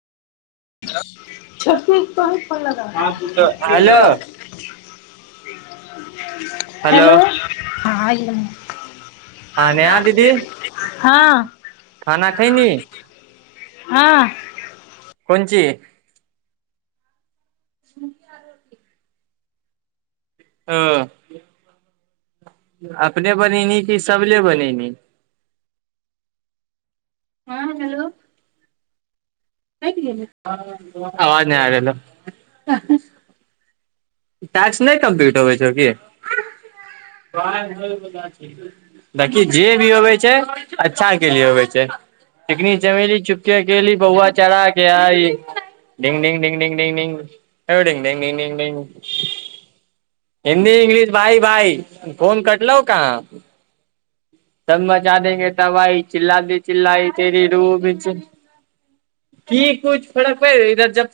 Hello! छोटकी के तोहीं फोन लगाहीं [unintelligible] हेलो हेलो! हँ हँ आइ हँ नेहा दीदी गेलौ। हँ। खाना खैलहीं? हँ। कोन चीज? [unintelligible] ओ। अपने बनैलहीं कि सब ले बनैलहीं? हँ हेलो! कटि गेलै। आवाज नै आ रहलौ। टास्क नहि कम्पलीट होवै छौ की? पानि होई वाला छै। देखि जे भी होबे छै अच्छा के लिए होबे छै। चिकनी चमेली चुपके अकेेली पौआ चढ़ा के आई। डिंग डिंग डिंग डिंग डिंग डिंग ओ डिंग डिंग डिंग डिंग डिंग। हिन्दी इंग्लिश भाइ भाइ फोन कटलौ कहाँ? तब मजा देहै तबाही, चिल्ला दे चिल्लाई तेरी रूह भी बीच की कुछ फड़क पड़ि इधर जब